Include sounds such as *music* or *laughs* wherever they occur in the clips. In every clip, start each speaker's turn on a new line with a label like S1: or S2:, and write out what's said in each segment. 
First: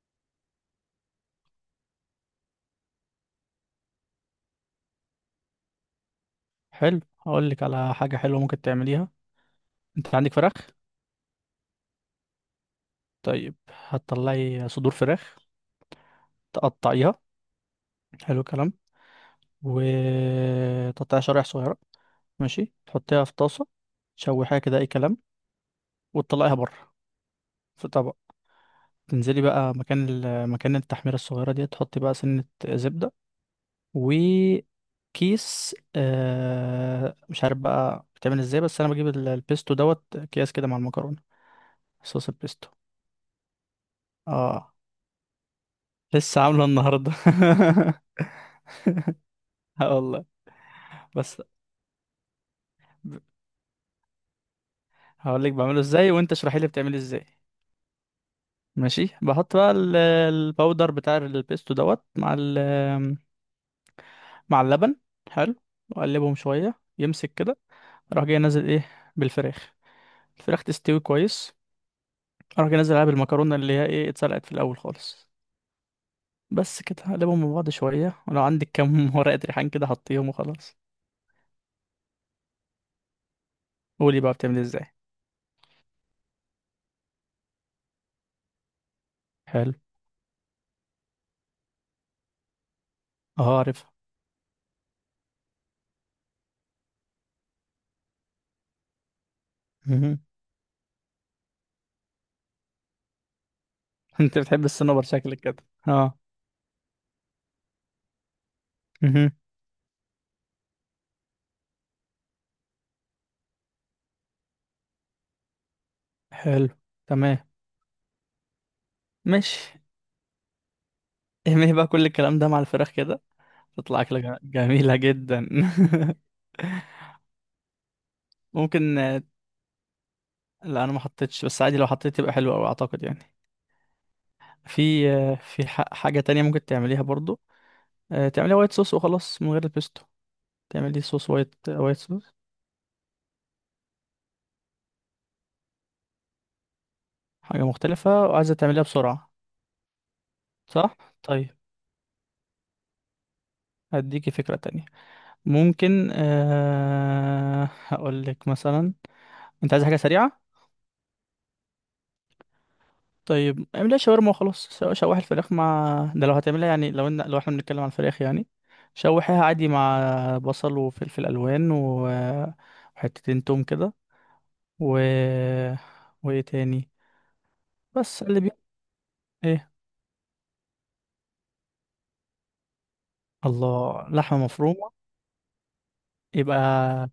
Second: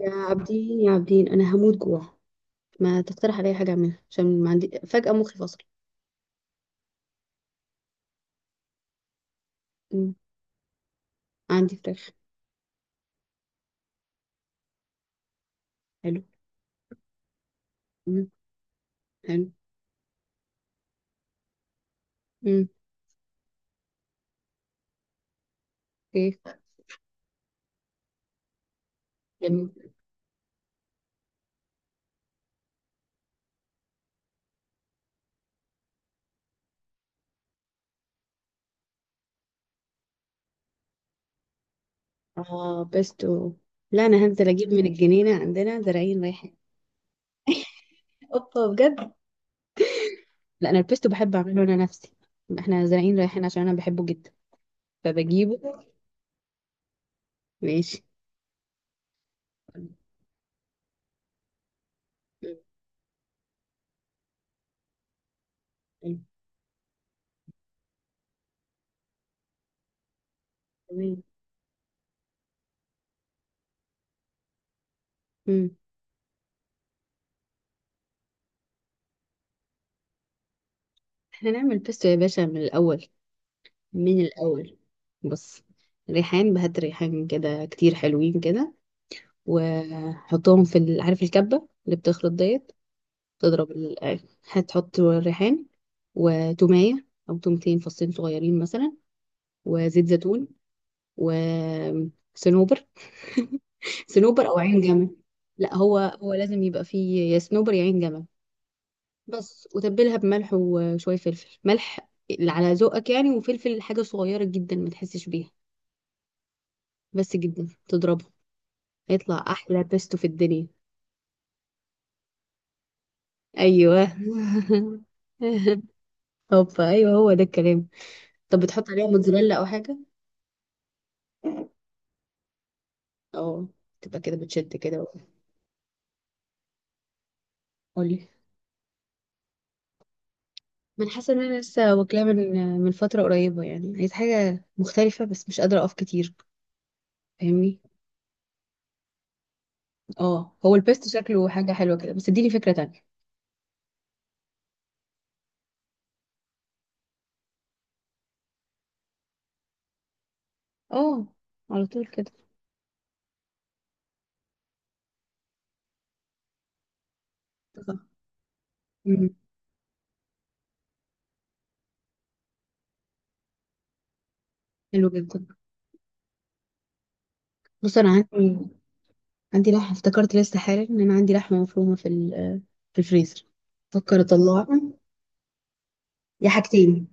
S1: يا عابدين يا عابدين انا هموت جوع. ما تقترح عليا حاجه اعملها عشان ما عندي فجاه مخي فصل.
S2: حلو، هقول لك على حاجة حلوة ممكن تعمليها.
S1: مم.
S2: انت عندك فراخ؟
S1: عندي فراخ.
S2: طيب، هتطلعي صدور فراخ
S1: حلو.
S2: تقطعيها.
S1: مم.
S2: حلو الكلام.
S1: حلو.
S2: وتقطعيها شرايح صغيرة.
S1: مم.
S2: ماشي، تحطيها في طاسة، تشوحيها كده اي كلام، وتطلعيها
S1: اوكي.
S2: بره في طبق. تنزلي بقى
S1: جميل.
S2: مكان التحميرة الصغيرة دي، تحطي بقى سنة زبدة وكيس مش عارف بقى بتعمل ازاي، بس انا بجيب البيستو دوت اكياس كده مع المكرونة، صوص البيستو.
S1: اه بيستو. لا، انا هنزل اجيب
S2: اه،
S1: من الجنينه، عندنا زراعين
S2: لسه
S1: رايحين.
S2: عامله النهارده.
S1: اوبا بجد.
S2: *laughs* اه والله.
S1: لا، انا البيستو بحب
S2: بس
S1: اعمله انا نفسي. احنا زراعين رايحين عشان انا بحبه جدا،
S2: هقول لك بعمله
S1: فبجيبه.
S2: ازاي وانت اشرحي لي بتعمله ازاي.
S1: ماشي.
S2: ماشي، بحط بقى
S1: مم.
S2: الباودر بتاع البيستو دوت مع ال مع اللبن. حلو.
S1: مم.
S2: واقلبهم شويه يمسك كده. اروح جاي نازل ايه؟ بالفراخ. الفراخ تستوي
S1: تمام.
S2: كويس. اروح جاي نازل عليها بالمكرونه اللي هي ايه اتسلقت في الاول خالص.
S1: مم.
S2: بس كده اقلبهم مع بعض شويه، ولو عندك كام *laughs* ورقه ريحان كده حطيهم وخلاص.
S1: احنا نعمل بيستو يا باشا من الاول.
S2: قولي
S1: من
S2: بقى بتعمل
S1: الأول.
S2: ازاي.
S1: بص. ريحان، بهات ريحان كده كتير حلوين كده.
S2: حلو.
S1: وحطهم في عارف الكبة اللي بتخلط ديت.
S2: اه،
S1: تضرب
S2: عارفها.
S1: هتحط الريحان. وتومية أو تومتين فصين صغيرين مثلا. وزيت
S2: *laughs*
S1: زيتون. وصنوبر. *laughs*
S2: *laughs* انت
S1: صنوبر أو
S2: بتحب
S1: عين
S2: الصنوبر
S1: جمل.
S2: شكلك كده.
S1: لا هو
S2: اه.
S1: هو لازم يبقى فيه يا صنوبر يا عين جمل.
S2: مهم.
S1: بس، وتبلها بملح وشوية فلفل، ملح اللي على ذوقك يعني، وفلفل حاجة صغيرة جدا ما تحسش بيها.
S2: حلو.
S1: بس
S2: تمام.
S1: جدا تضربها. يطلع
S2: مش
S1: احلى بيستو في الدنيا.
S2: اهمي بقى، كل الكلام ده مع الفراخ كده تطلع
S1: ايوه.
S2: اكله جميله جدا.
S1: *laughs* هوبا
S2: *laughs*
S1: ايوه هو ده الكلام. طب بتحط
S2: ممكن.
S1: عليها موتزاريلا او حاجه؟
S2: لا انا ما حطيتش، بس عادي لو حطيت تبقى حلوه قوي اعتقد يعني.
S1: اه، تبقى كده بتشد كده.
S2: في، في حاجه تانية ممكن تعمليها برضو.
S1: قولي.
S2: تعمليها وايت صوص وخلاص من غير البيستو. تعملي
S1: ما انا
S2: صوص
S1: حاسه ان
S2: وايت،
S1: انا لسه
S2: وايت
S1: واكلاه
S2: صوص.
S1: من فتره قريبه، يعني عايز حاجه مختلفه بس مش قادره اقف كتير.
S2: حاجه
S1: فاهمني.
S2: مختلفه وعايزه تعمليها بسرعه.
S1: اه، هو
S2: صح.
S1: البيستو شكله
S2: طيب،
S1: حاجه حلوه كده، بس اديني فكره تانية.
S2: هديكي فكره تانية. ممكن هقول لك مثلا. انت عايز حاجه سريعه؟
S1: اه. على طول كده.
S2: طيب، اعملها شاورما وخلاص. شوح الفراخ مع ده لو هتعملها يعني، لو لو احنا بنتكلم عن
S1: اتفقنا.
S2: الفراخ يعني.
S1: مم.
S2: شوحيها عادي مع بصل وفلفل الوان وحتتين توم كده. و
S1: حلو جدا.
S2: وايه تاني؟
S1: بص انا
S2: بس اللي بي...
S1: عندي.
S2: ايه؟
S1: عندي لحمه، افتكرت لسه حالا ان انا عندي لحمه مفرومه في في الفريزر.
S2: الله،
S1: بفكر
S2: لحمه
S1: اطلعها.
S2: مفرومه؟
S1: يا حاجتين.
S2: يبقى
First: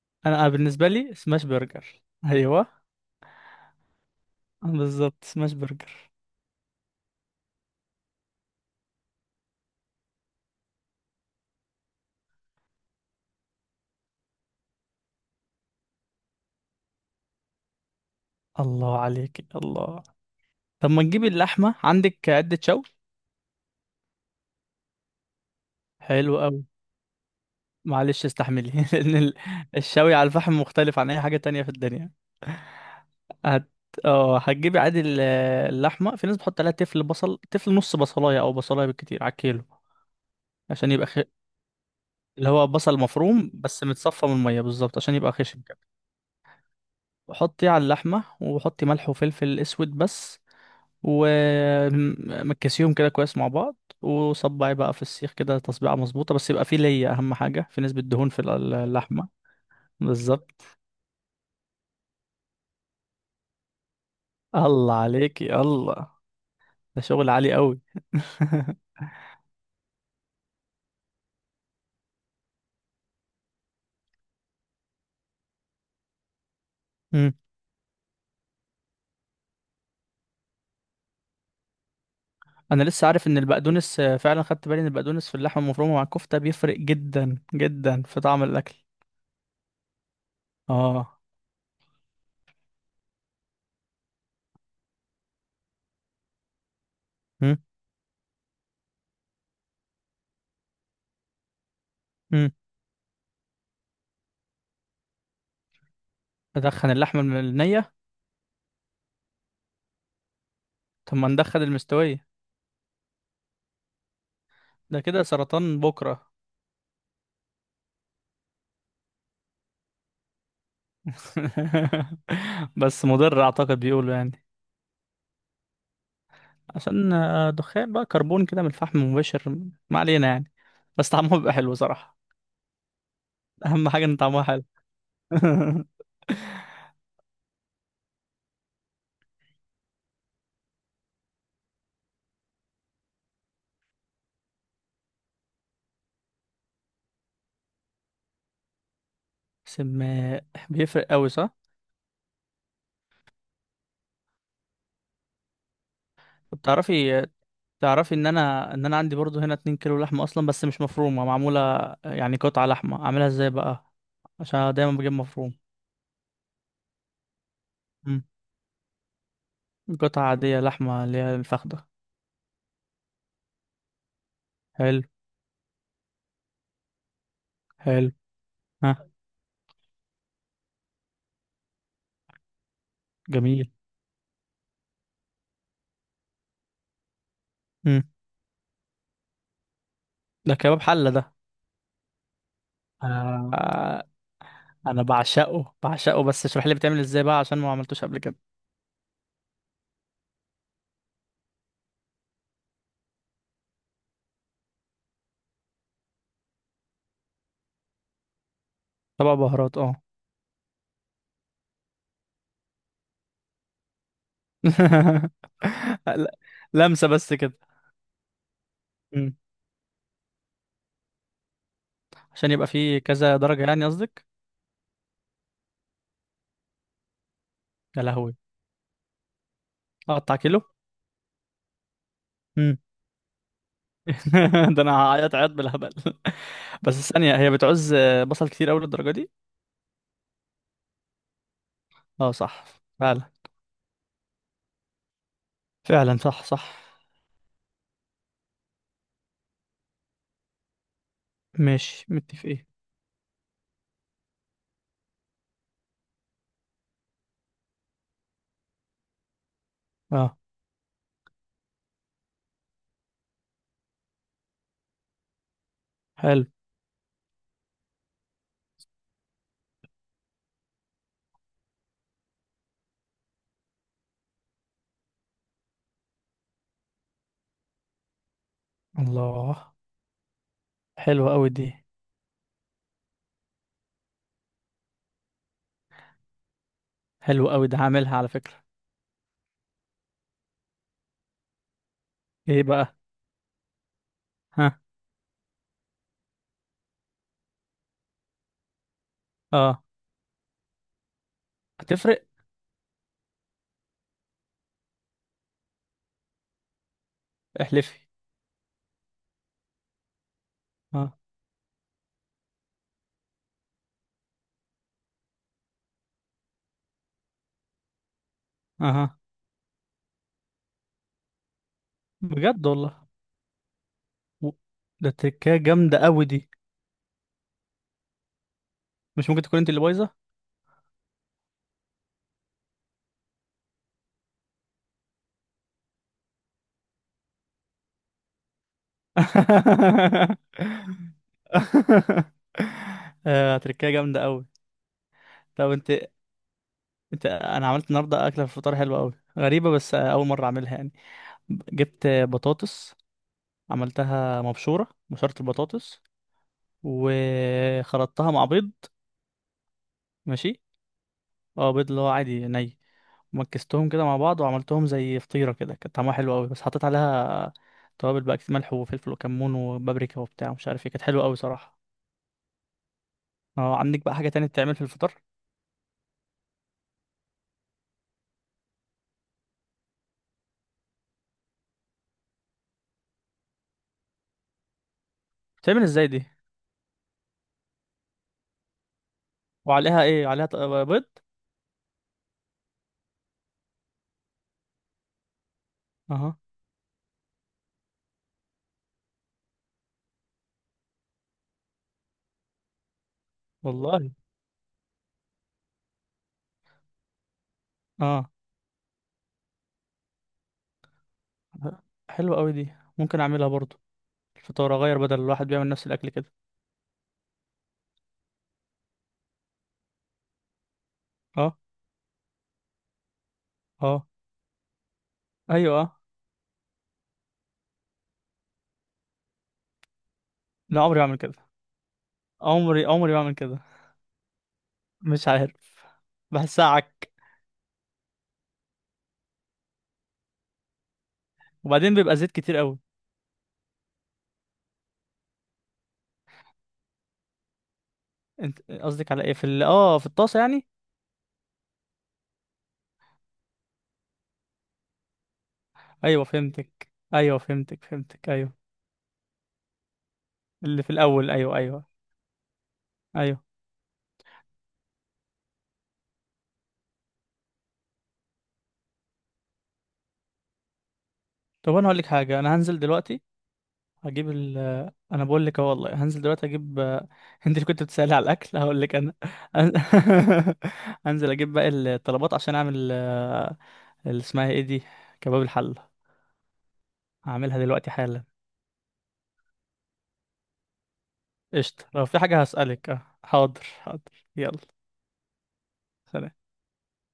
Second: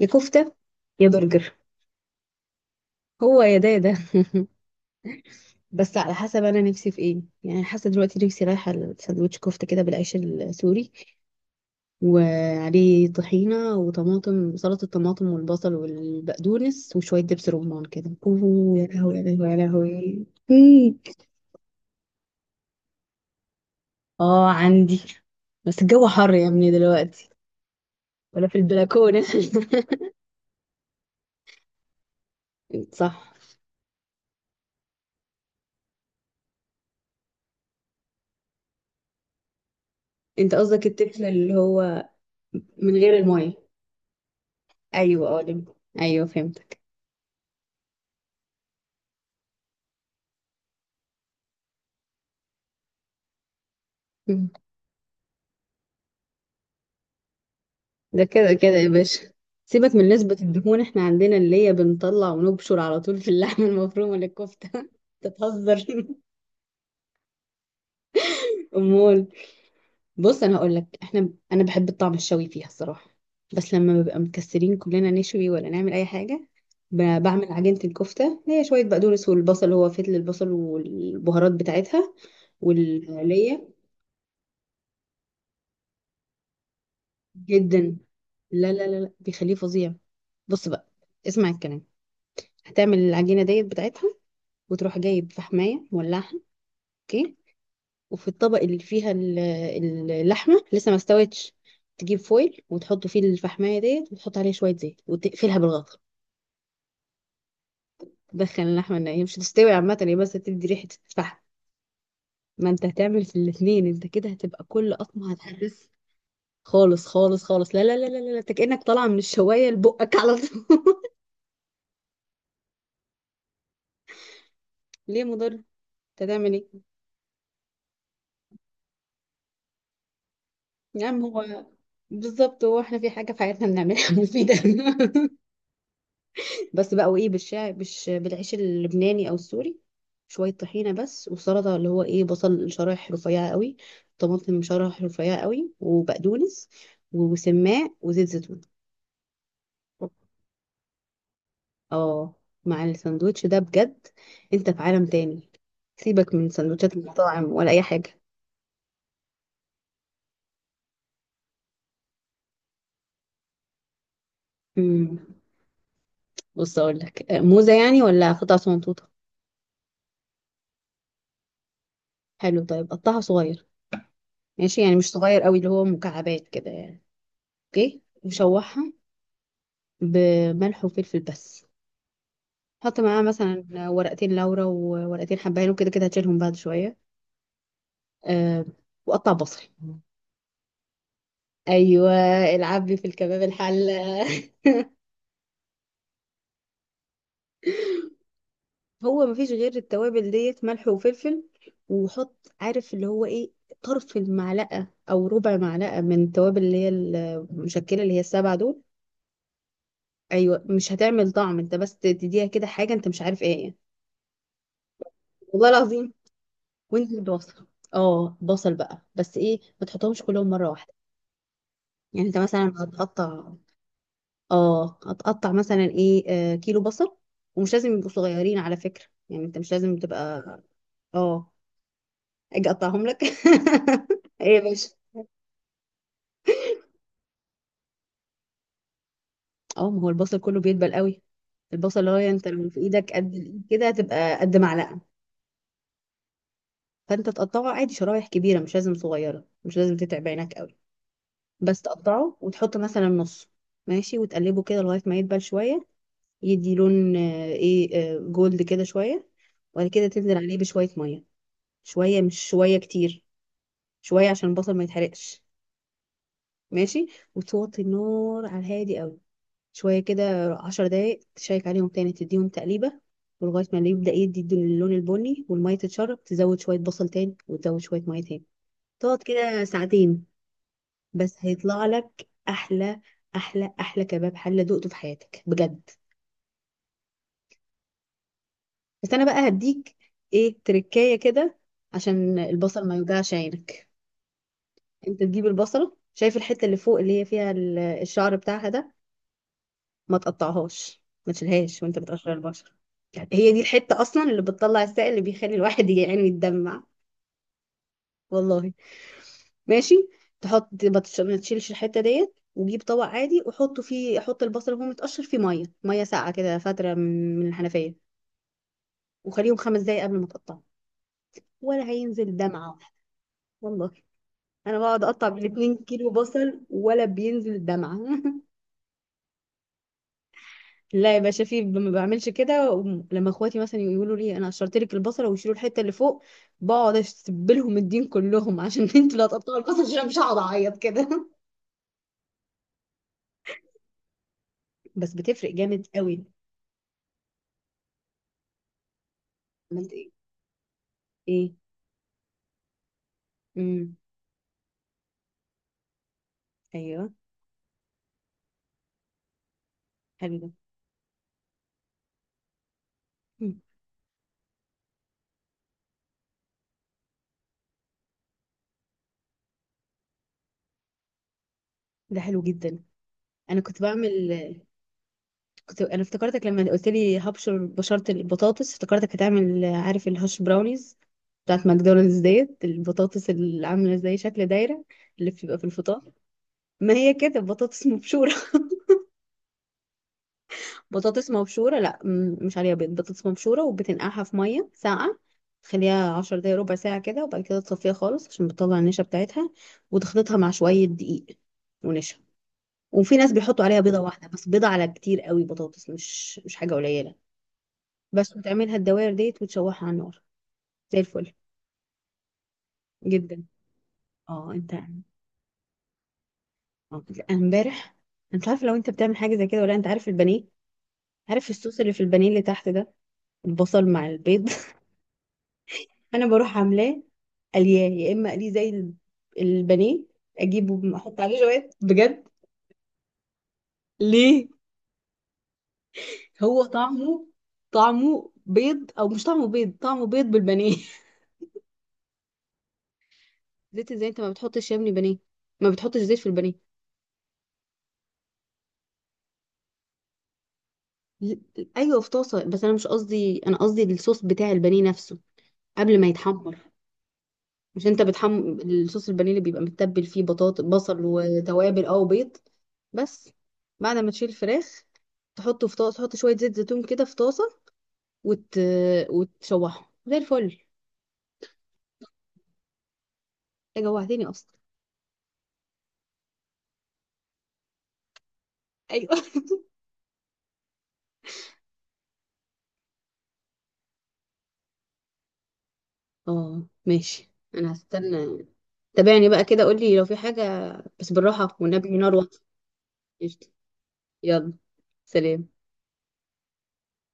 S1: يا
S2: انا
S1: كفتة.
S2: بالنسبه
S1: يا
S2: لي سماش
S1: برجر.
S2: برجر. ايوه،
S1: هو يا ده يا ده. *laughs*
S2: بالظبط سماش
S1: بس
S2: برجر.
S1: على حسب انا نفسي في ايه يعني، حاسه دلوقتي نفسي رايحه لساندوتش كفته كده بالعيش السوري. وعليه طحينه وطماطم، سلطه الطماطم والبصل والبقدونس، وشويه دبس رمان كده، اوه يا
S2: الله
S1: لهوي يا
S2: عليك
S1: لهوي يا
S2: الله.
S1: لهوي. *laughs*
S2: طب
S1: مم.
S2: ما تجيب اللحمه عندك، عده شوي.
S1: اه عندي. بس الجو حر
S2: حلو.
S1: يا ابني دلوقتي.
S2: معلش،
S1: ولا في
S2: استحملي. *laughs* لان
S1: البلكونه.
S2: الشوي على الفحم مختلف عن اي حاجه تانية في الدنيا.
S1: *laughs* صح.
S2: هت اه هتجيبي عادي اللحمه. في ناس بتحط عليها تفل بصل، تفل نص بصلايه او بصلايه بالكتير على الكيلو.
S1: انت قصدك
S2: عشان يبقى خ...
S1: التفل اللي هو.
S2: اللي هو
S1: من
S2: بصل
S1: غير
S2: مفروم
S1: الميه.
S2: بس متصفى من الميه بالظبط عشان
S1: ايوه،
S2: يبقى
S1: اه
S2: خشن كده.
S1: ايوه فهمت.
S2: حطي على اللحمه، وحطي ملح وفلفل اسود بس، ومكسيهم كده كويس مع بعض،
S1: مم.
S2: وصبعي بقى في السيخ كده تصبيعه مظبوطه، بس يبقى فيه ليا اهم حاجه في نسبه
S1: ده
S2: دهون في
S1: كده كده يا باشا.
S2: اللحمه.
S1: سيبك من نسبة
S2: بالظبط.
S1: الدهون، احنا عندنا اللي هي بنطلع ونبشر على طول في اللحمة المفرومة للكفتة.
S2: الله
S1: *laughs*
S2: عليكي
S1: تتهزر.
S2: الله.
S1: *laughs*
S2: ده شغل عالي قوي. *laughs*
S1: امال. بص انا هقول لك انا بحب الطعم الشوي فيها الصراحة. بس لما بنبقى مكسرين كلنا نشوي ولا نعمل اي حاجة.
S2: مم.
S1: بعمل عجينة الكفتة، هي شوية بقدونس والبصل، هو فتل البصل والبهارات بتاعتها.
S2: انا لسه عارف ان
S1: واللية.
S2: البقدونس فعلا خدت بالي ان البقدونس في اللحمه المفرومه مع الكفته بيفرق جدا
S1: جدا.
S2: جدا في طعم
S1: لا
S2: الاكل.
S1: لا لا لا، بيخليه فظيع. بص بقى.
S2: اه.
S1: اسمع الكلام. هتعمل العجينة ديت بتاعتها. وتروح جايب فحماية مولعها. اوكي.
S2: مم.
S1: وفي الطبق اللي فيها اللحمة لسه ما استوتش. تجيب
S2: مم.
S1: فويل وتحط فيه الفحماية ديت، وتحط عليها شوية زيت، وتقفلها بالغطا.
S2: ادخن اللحمه النيه؟
S1: تدخل اللحمة ان هي مش هتستوي عامة، هي بس تدي ريحة
S2: طب ما
S1: الفحم.
S2: ندخن المستويه.
S1: ما انت هتعمل في الاتنين، انت كده هتبقى كل
S2: ده كده
S1: قطمة
S2: سرطان
S1: هتحس.
S2: بكره.
S1: خالص خالص خالص، لا لا لا لا لا لا، انت كأنك طالعة من الشواية لبقك على طول.
S2: *laughs* بس مضر اعتقد بيقولوا يعني.
S1: *laughs* ليه مضر انت؟ هتعمل ايه؟
S2: عشان دخان بقى كربون كده من الفحم المباشر. ما علينا يعني.
S1: يا
S2: بس
S1: عم
S2: طعمها بيبقى
S1: هو.
S2: حلو صراحه.
S1: بالظبط، هو احنا في حاجة في حياتنا
S2: اهم حاجه
S1: بنعملها
S2: ان طعمها
S1: مفيدة.
S2: حلو.
S1: *laughs*
S2: *laughs*
S1: بس بقى، وايه بالشعر بالعيش اللبناني او السوري. شويه طحينه بس، وسلطه، اللي هو ايه، بصل شرايح رفيعه قوي. طماطم شرايح رفيعه قوي وبقدونس. وسماق وزيت زيتون.
S2: سم. بيفرق قوي صح.
S1: اه. مع الساندوتش ده بجد. انت في عالم تاني. سيبك من
S2: طب
S1: سندوتشات
S2: تعرفي
S1: المطاعم ولا اي
S2: تعرفي
S1: حاجه.
S2: ان انا عندي برضو هنا 2 كيلو لحمه اصلا بس مش مفرومه معموله. يعني قطعه لحمه اعملها ازاي بقى؟ عشان أنا دايما بجيب
S1: امم
S2: مفروم.
S1: بص اقول لك موزه يعني
S2: مم.
S1: ولا قطع صغنطوطه.
S2: قطعه عاديه لحمه اللي هي الفخده.
S1: حلو طيب، قطعها صغير. ماشي، يعني
S2: حلو.
S1: مش صغير قوي، اللي هو مكعبات كده يعني. اوكي،
S2: حلو.
S1: وشوحها.
S2: ها.
S1: بملح وفلفل بس. حط معاه مثلا
S2: جميل.
S1: ورقتين لورا وورقتين حبهان، وكده كده هتشيلهم بعد شوية.
S2: مم.
S1: أه. وقطع بصل.
S2: ده كباب حله ده.
S1: ايوه. العبي في الكباب
S2: آه
S1: الحلة.
S2: آه، انا بعشقه بعشقه، بس اشرح لي بتعمل ازاي بقى عشان ما عملتوش قبل كده.
S1: *laughs* هو مفيش غير التوابل ديت، ملح وفلفل. وحط. عارف اللي هو ايه. طرف المعلقة او ربع معلقة من التوابل، اللي هي المشكلة، اللي هي السبعة دول.
S2: طبق بهارات، اه.
S1: ايوه، مش هتعمل طعم، انت بس تديها كده حاجة انت مش عارف ايه.
S2: *laughs*
S1: والله العظيم.
S2: لا، لمسه
S1: وانزل
S2: بس كده.
S1: ببصل. اه، بصل بقى
S2: مم.
S1: بس، ايه ما تحطهمش كلهم مرة واحدة. يعني انت
S2: عشان يبقى
S1: مثلا
S2: فيه كذا
S1: هتقطع.
S2: درجه يعني قصدك؟
S1: اه، هتقطع مثلا ايه. كيلو بصل. ومش لازم
S2: يا
S1: يبقوا
S2: لهوي،
S1: صغيرين على فكرة، يعني انت مش لازم
S2: اقطع
S1: تبقى.
S2: كيلو؟
S1: اه. اجي اقطعهم لك، *laughs* ايه يا
S2: *laughs* ده
S1: باشا.
S2: انا هعيط عيط بالهبل. *laughs* بس ثانية، هي بتعوز بصل كتير اوي للدرجة دي؟
S1: اه، ما هو البصل كله بيدبل قوي. البصل اللي هو،
S2: اه
S1: انت
S2: صح،
S1: لو في ايدك
S2: فعلا
S1: قد الإيد كده، هتبقى قد معلقة.
S2: فعلا صح صح.
S1: فانت تقطعه عادي شرايح كبيرة، مش لازم صغيرة، مش لازم تتعب عينك قوي. بس
S2: ماشي
S1: تقطعه
S2: متفقين.
S1: وتحط مثلا نص. ماشي، وتقلبه كده لغاية ما يدبل شوية. يدي لون ايه. جولد كده شوية. وبعد كده تنزل
S2: اه.
S1: عليه بشوية مية. شوية مش شوية كتير. شوية عشان البصل ما يتحرقش.
S2: حلو.
S1: ماشي. وتوطي النار على الهادي قوي. شوية كده، 10 دقايق، تشيك عليهم تاني، تديهم تقليبة. ولغاية ما يبدأ يدي اللون البني، والمية تتشرب، تزود شوية بصل تاني، وتزود شوية مية تاني. تقعد كده
S2: الله،
S1: ساعتين.
S2: حلوة
S1: بس
S2: اوي دي.
S1: هيطلع لك أحلى. أحلى أحلى كباب حلة دقته في حياتك بجد.
S2: حلوة اوي، ده هعملها على فكرة.
S1: بس أنا بقى هديك. إيه تركاية كده. عشان
S2: ايه
S1: البصل ما
S2: بقى؟
S1: يوجعش عينك.
S2: ها.
S1: انت تجيب البصله، شايف الحته اللي فوق اللي هي فيها الشعر بتاعها ده.
S2: اه،
S1: ما تقطعهاش، ما تشيلهاش وانت
S2: هتفرق؟
S1: بتقشر البشره. هي دي الحته اصلا اللي بتطلع السائل اللي بيخلي الواحد يعني يتدمع.
S2: احلفي.
S1: والله. ماشي. تحط،
S2: اه.
S1: ما تشيلش الحته ديت، وجيب طبق عادي وحطه فيه، حط البصل وهو متقشر فيه، ميه ميه ساقعه كده فتره، من الحنفيه.
S2: اها.
S1: وخليهم 5 دقايق قبل ما تقطعه. ولا هينزل
S2: بجد
S1: دمعه واحده.
S2: والله.
S1: والله.
S2: و-
S1: انا بقعد
S2: ده
S1: اقطع
S2: تركاية
S1: بالاتنين
S2: جامدة
S1: كيلو
S2: اوي دي،
S1: بصل ولا بينزل دمعه. *laughs*
S2: مش ممكن تكون انت اللي بايظة.
S1: لا يا باشا، في ما بعملش كده، لما اخواتي مثلا يقولوا لي انا قشرت لك البصله ويشيلوا الحته اللي فوق. بقعد اشتبلهم الدين كلهم، *laughs* عشان انتوا اللي هتقطعوا البصل، عشان أنا مش هقعد
S2: *laughs*
S1: اعيط كده.
S2: آه، تركاية جامدة اوي.
S1: بس بتفرق
S2: طب
S1: جامد
S2: انت،
S1: قوي.
S2: انت انا عملت النهارده اكله في الفطار حلوه قوي، غريبه
S1: عملت
S2: بس
S1: ايه.
S2: اول مره اعملها يعني.
S1: ايه.
S2: جبت بطاطس،
S1: امم
S2: عملتها مبشوره، مبشوره البطاطس،
S1: ايوه.
S2: وخلطتها مع بيض.
S1: حلو ده.
S2: ماشي. اه، بيض اللي هو عادي ني.
S1: مم.
S2: ومكستهم كده مع بعض وعملتهم زي فطيره كده، كانت طعمها حلو قوي، بس حطيت عليها توابل بقى كتير، ملح وفلفل وكمون وبابريكا وبتاع مش عارف ايه، كانت حلوه قوي صراحه.
S1: ده حلو جدا. انا
S2: اه
S1: كنت
S2: عندك بقى
S1: بعمل.
S2: حاجه تانية بتتعمل في الفطار؟
S1: كنت انا افتكرتك لما قلت لي هبشر، بشرت البطاطس، افتكرتك هتعمل عارف الهاش براونيز. بتاعت ماكدونالدز ديت، البطاطس اللي عامله زي شكل دايره. اللي بتبقى في
S2: بتتعمل
S1: الفطار.
S2: ازاي دي؟
S1: ما هي كده بطاطس مبشورة.
S2: وعليها ايه؟
S1: *laughs*
S2: بيض؟
S1: بطاطس مبشورة، لا مش عليها بيض، بطاطس مبشورة وبتنقعها في مية ساقعة. تخليها
S2: اها.
S1: 10 دقايق ربع ساعة كده، وبعد كده تصفيها خالص عشان بتطلع النشا بتاعتها. وتخلطها مع شوية دقيق. ونشا. وفي ناس بيحطوا عليها بيضة
S2: والله.
S1: واحدة، بس بيضة على كتير قوي بطاطس، مش حاجة قليلة.
S2: اه.
S1: بس، وتعملها الدوائر ديت، وتشوحها على النار. زي الفل.
S2: حلوة قوي دي، ممكن
S1: جدا.
S2: اعملها برضو.
S1: اه انت.
S2: الفطار اغير، بدل الواحد بيعمل نفس الاكل كده.
S1: لأ، أنا امبارح. انا مش عارفة لو انت بتعمل حاجة زي كده ولا لأ، انت عارف البانيه. عارف
S2: اه.
S1: الصوص اللي في البانيه اللي تحت ده. البصل مع
S2: اه.
S1: البيض.
S2: ايوه. اه.
S1: انا بروح عاملاه. قلياه يا اما قليه زي البانيه.
S2: لا،
S1: اجيبه
S2: عمري بعمل
S1: احط
S2: كده،
S1: عليه جوات بجد.
S2: عمري عمري بعمل كده.
S1: ليه.
S2: مش عارف،
S1: هو
S2: بحسها عك.
S1: طعمه. طعمه بيض او مش طعمه بيض، طعمه بيض بالبانيه. *laughs*
S2: وبعدين بيبقى زيت كتير قوي.
S1: زيت ازاي انت ما بتحطش يا ابني بانيه. ما بتحطش زيت في البانيه.
S2: انت قصدك على ايه؟ في اه في الطاسة يعني.
S1: ل- ايوه في طاسه، بس انا مش قصدي، انا قصدي الصوص بتاع البانيه نفسه. قبل ما
S2: ايوه
S1: يتحمر.
S2: فهمتك، ايوه فهمتك،
S1: مش انت
S2: فهمتك،
S1: بتحم
S2: ايوه.
S1: الصوص البانيه اللي بيبقى متبل فيه بطاطس
S2: اللي في
S1: بصل
S2: الاول، ايوه
S1: وتوابل
S2: ايوه
S1: او بيض. بس.
S2: ايوه.
S1: بعد ما تشيل الفراخ. تحطه في طاسه، تحط شويه زيت زيتون كده في طاسه. وت... وتشوحه زي الفل.
S2: طب انا هقول لك حاجة، انا هنزل دلوقتي،
S1: يا جوعتني
S2: هجيب
S1: اصلا.
S2: ال انا بقول لك اهو والله، هنزل دلوقتي اجيب *laughs* انت اللي كنت بتسألي على الاكل هقول لك انا.
S1: ايوه. *laughs*
S2: *laughs* هنزل اجيب باقي الطلبات عشان اعمل اللي اسمها ايه دي، كباب الحلة.
S1: اه ماشي،
S2: هعملها
S1: انا
S2: دلوقتي حالا.
S1: هستنى. تابعني بقى كده، قولي لو في حاجه. بس بالراحه
S2: قشطة،
S1: والنبي،
S2: لو
S1: نار
S2: في
S1: واطيه.
S2: حاجة هسألك. اه،
S1: قشطة.
S2: حاضر حاضر،
S1: يلا.
S2: يلا.
S1: سلام.
S2: سلام.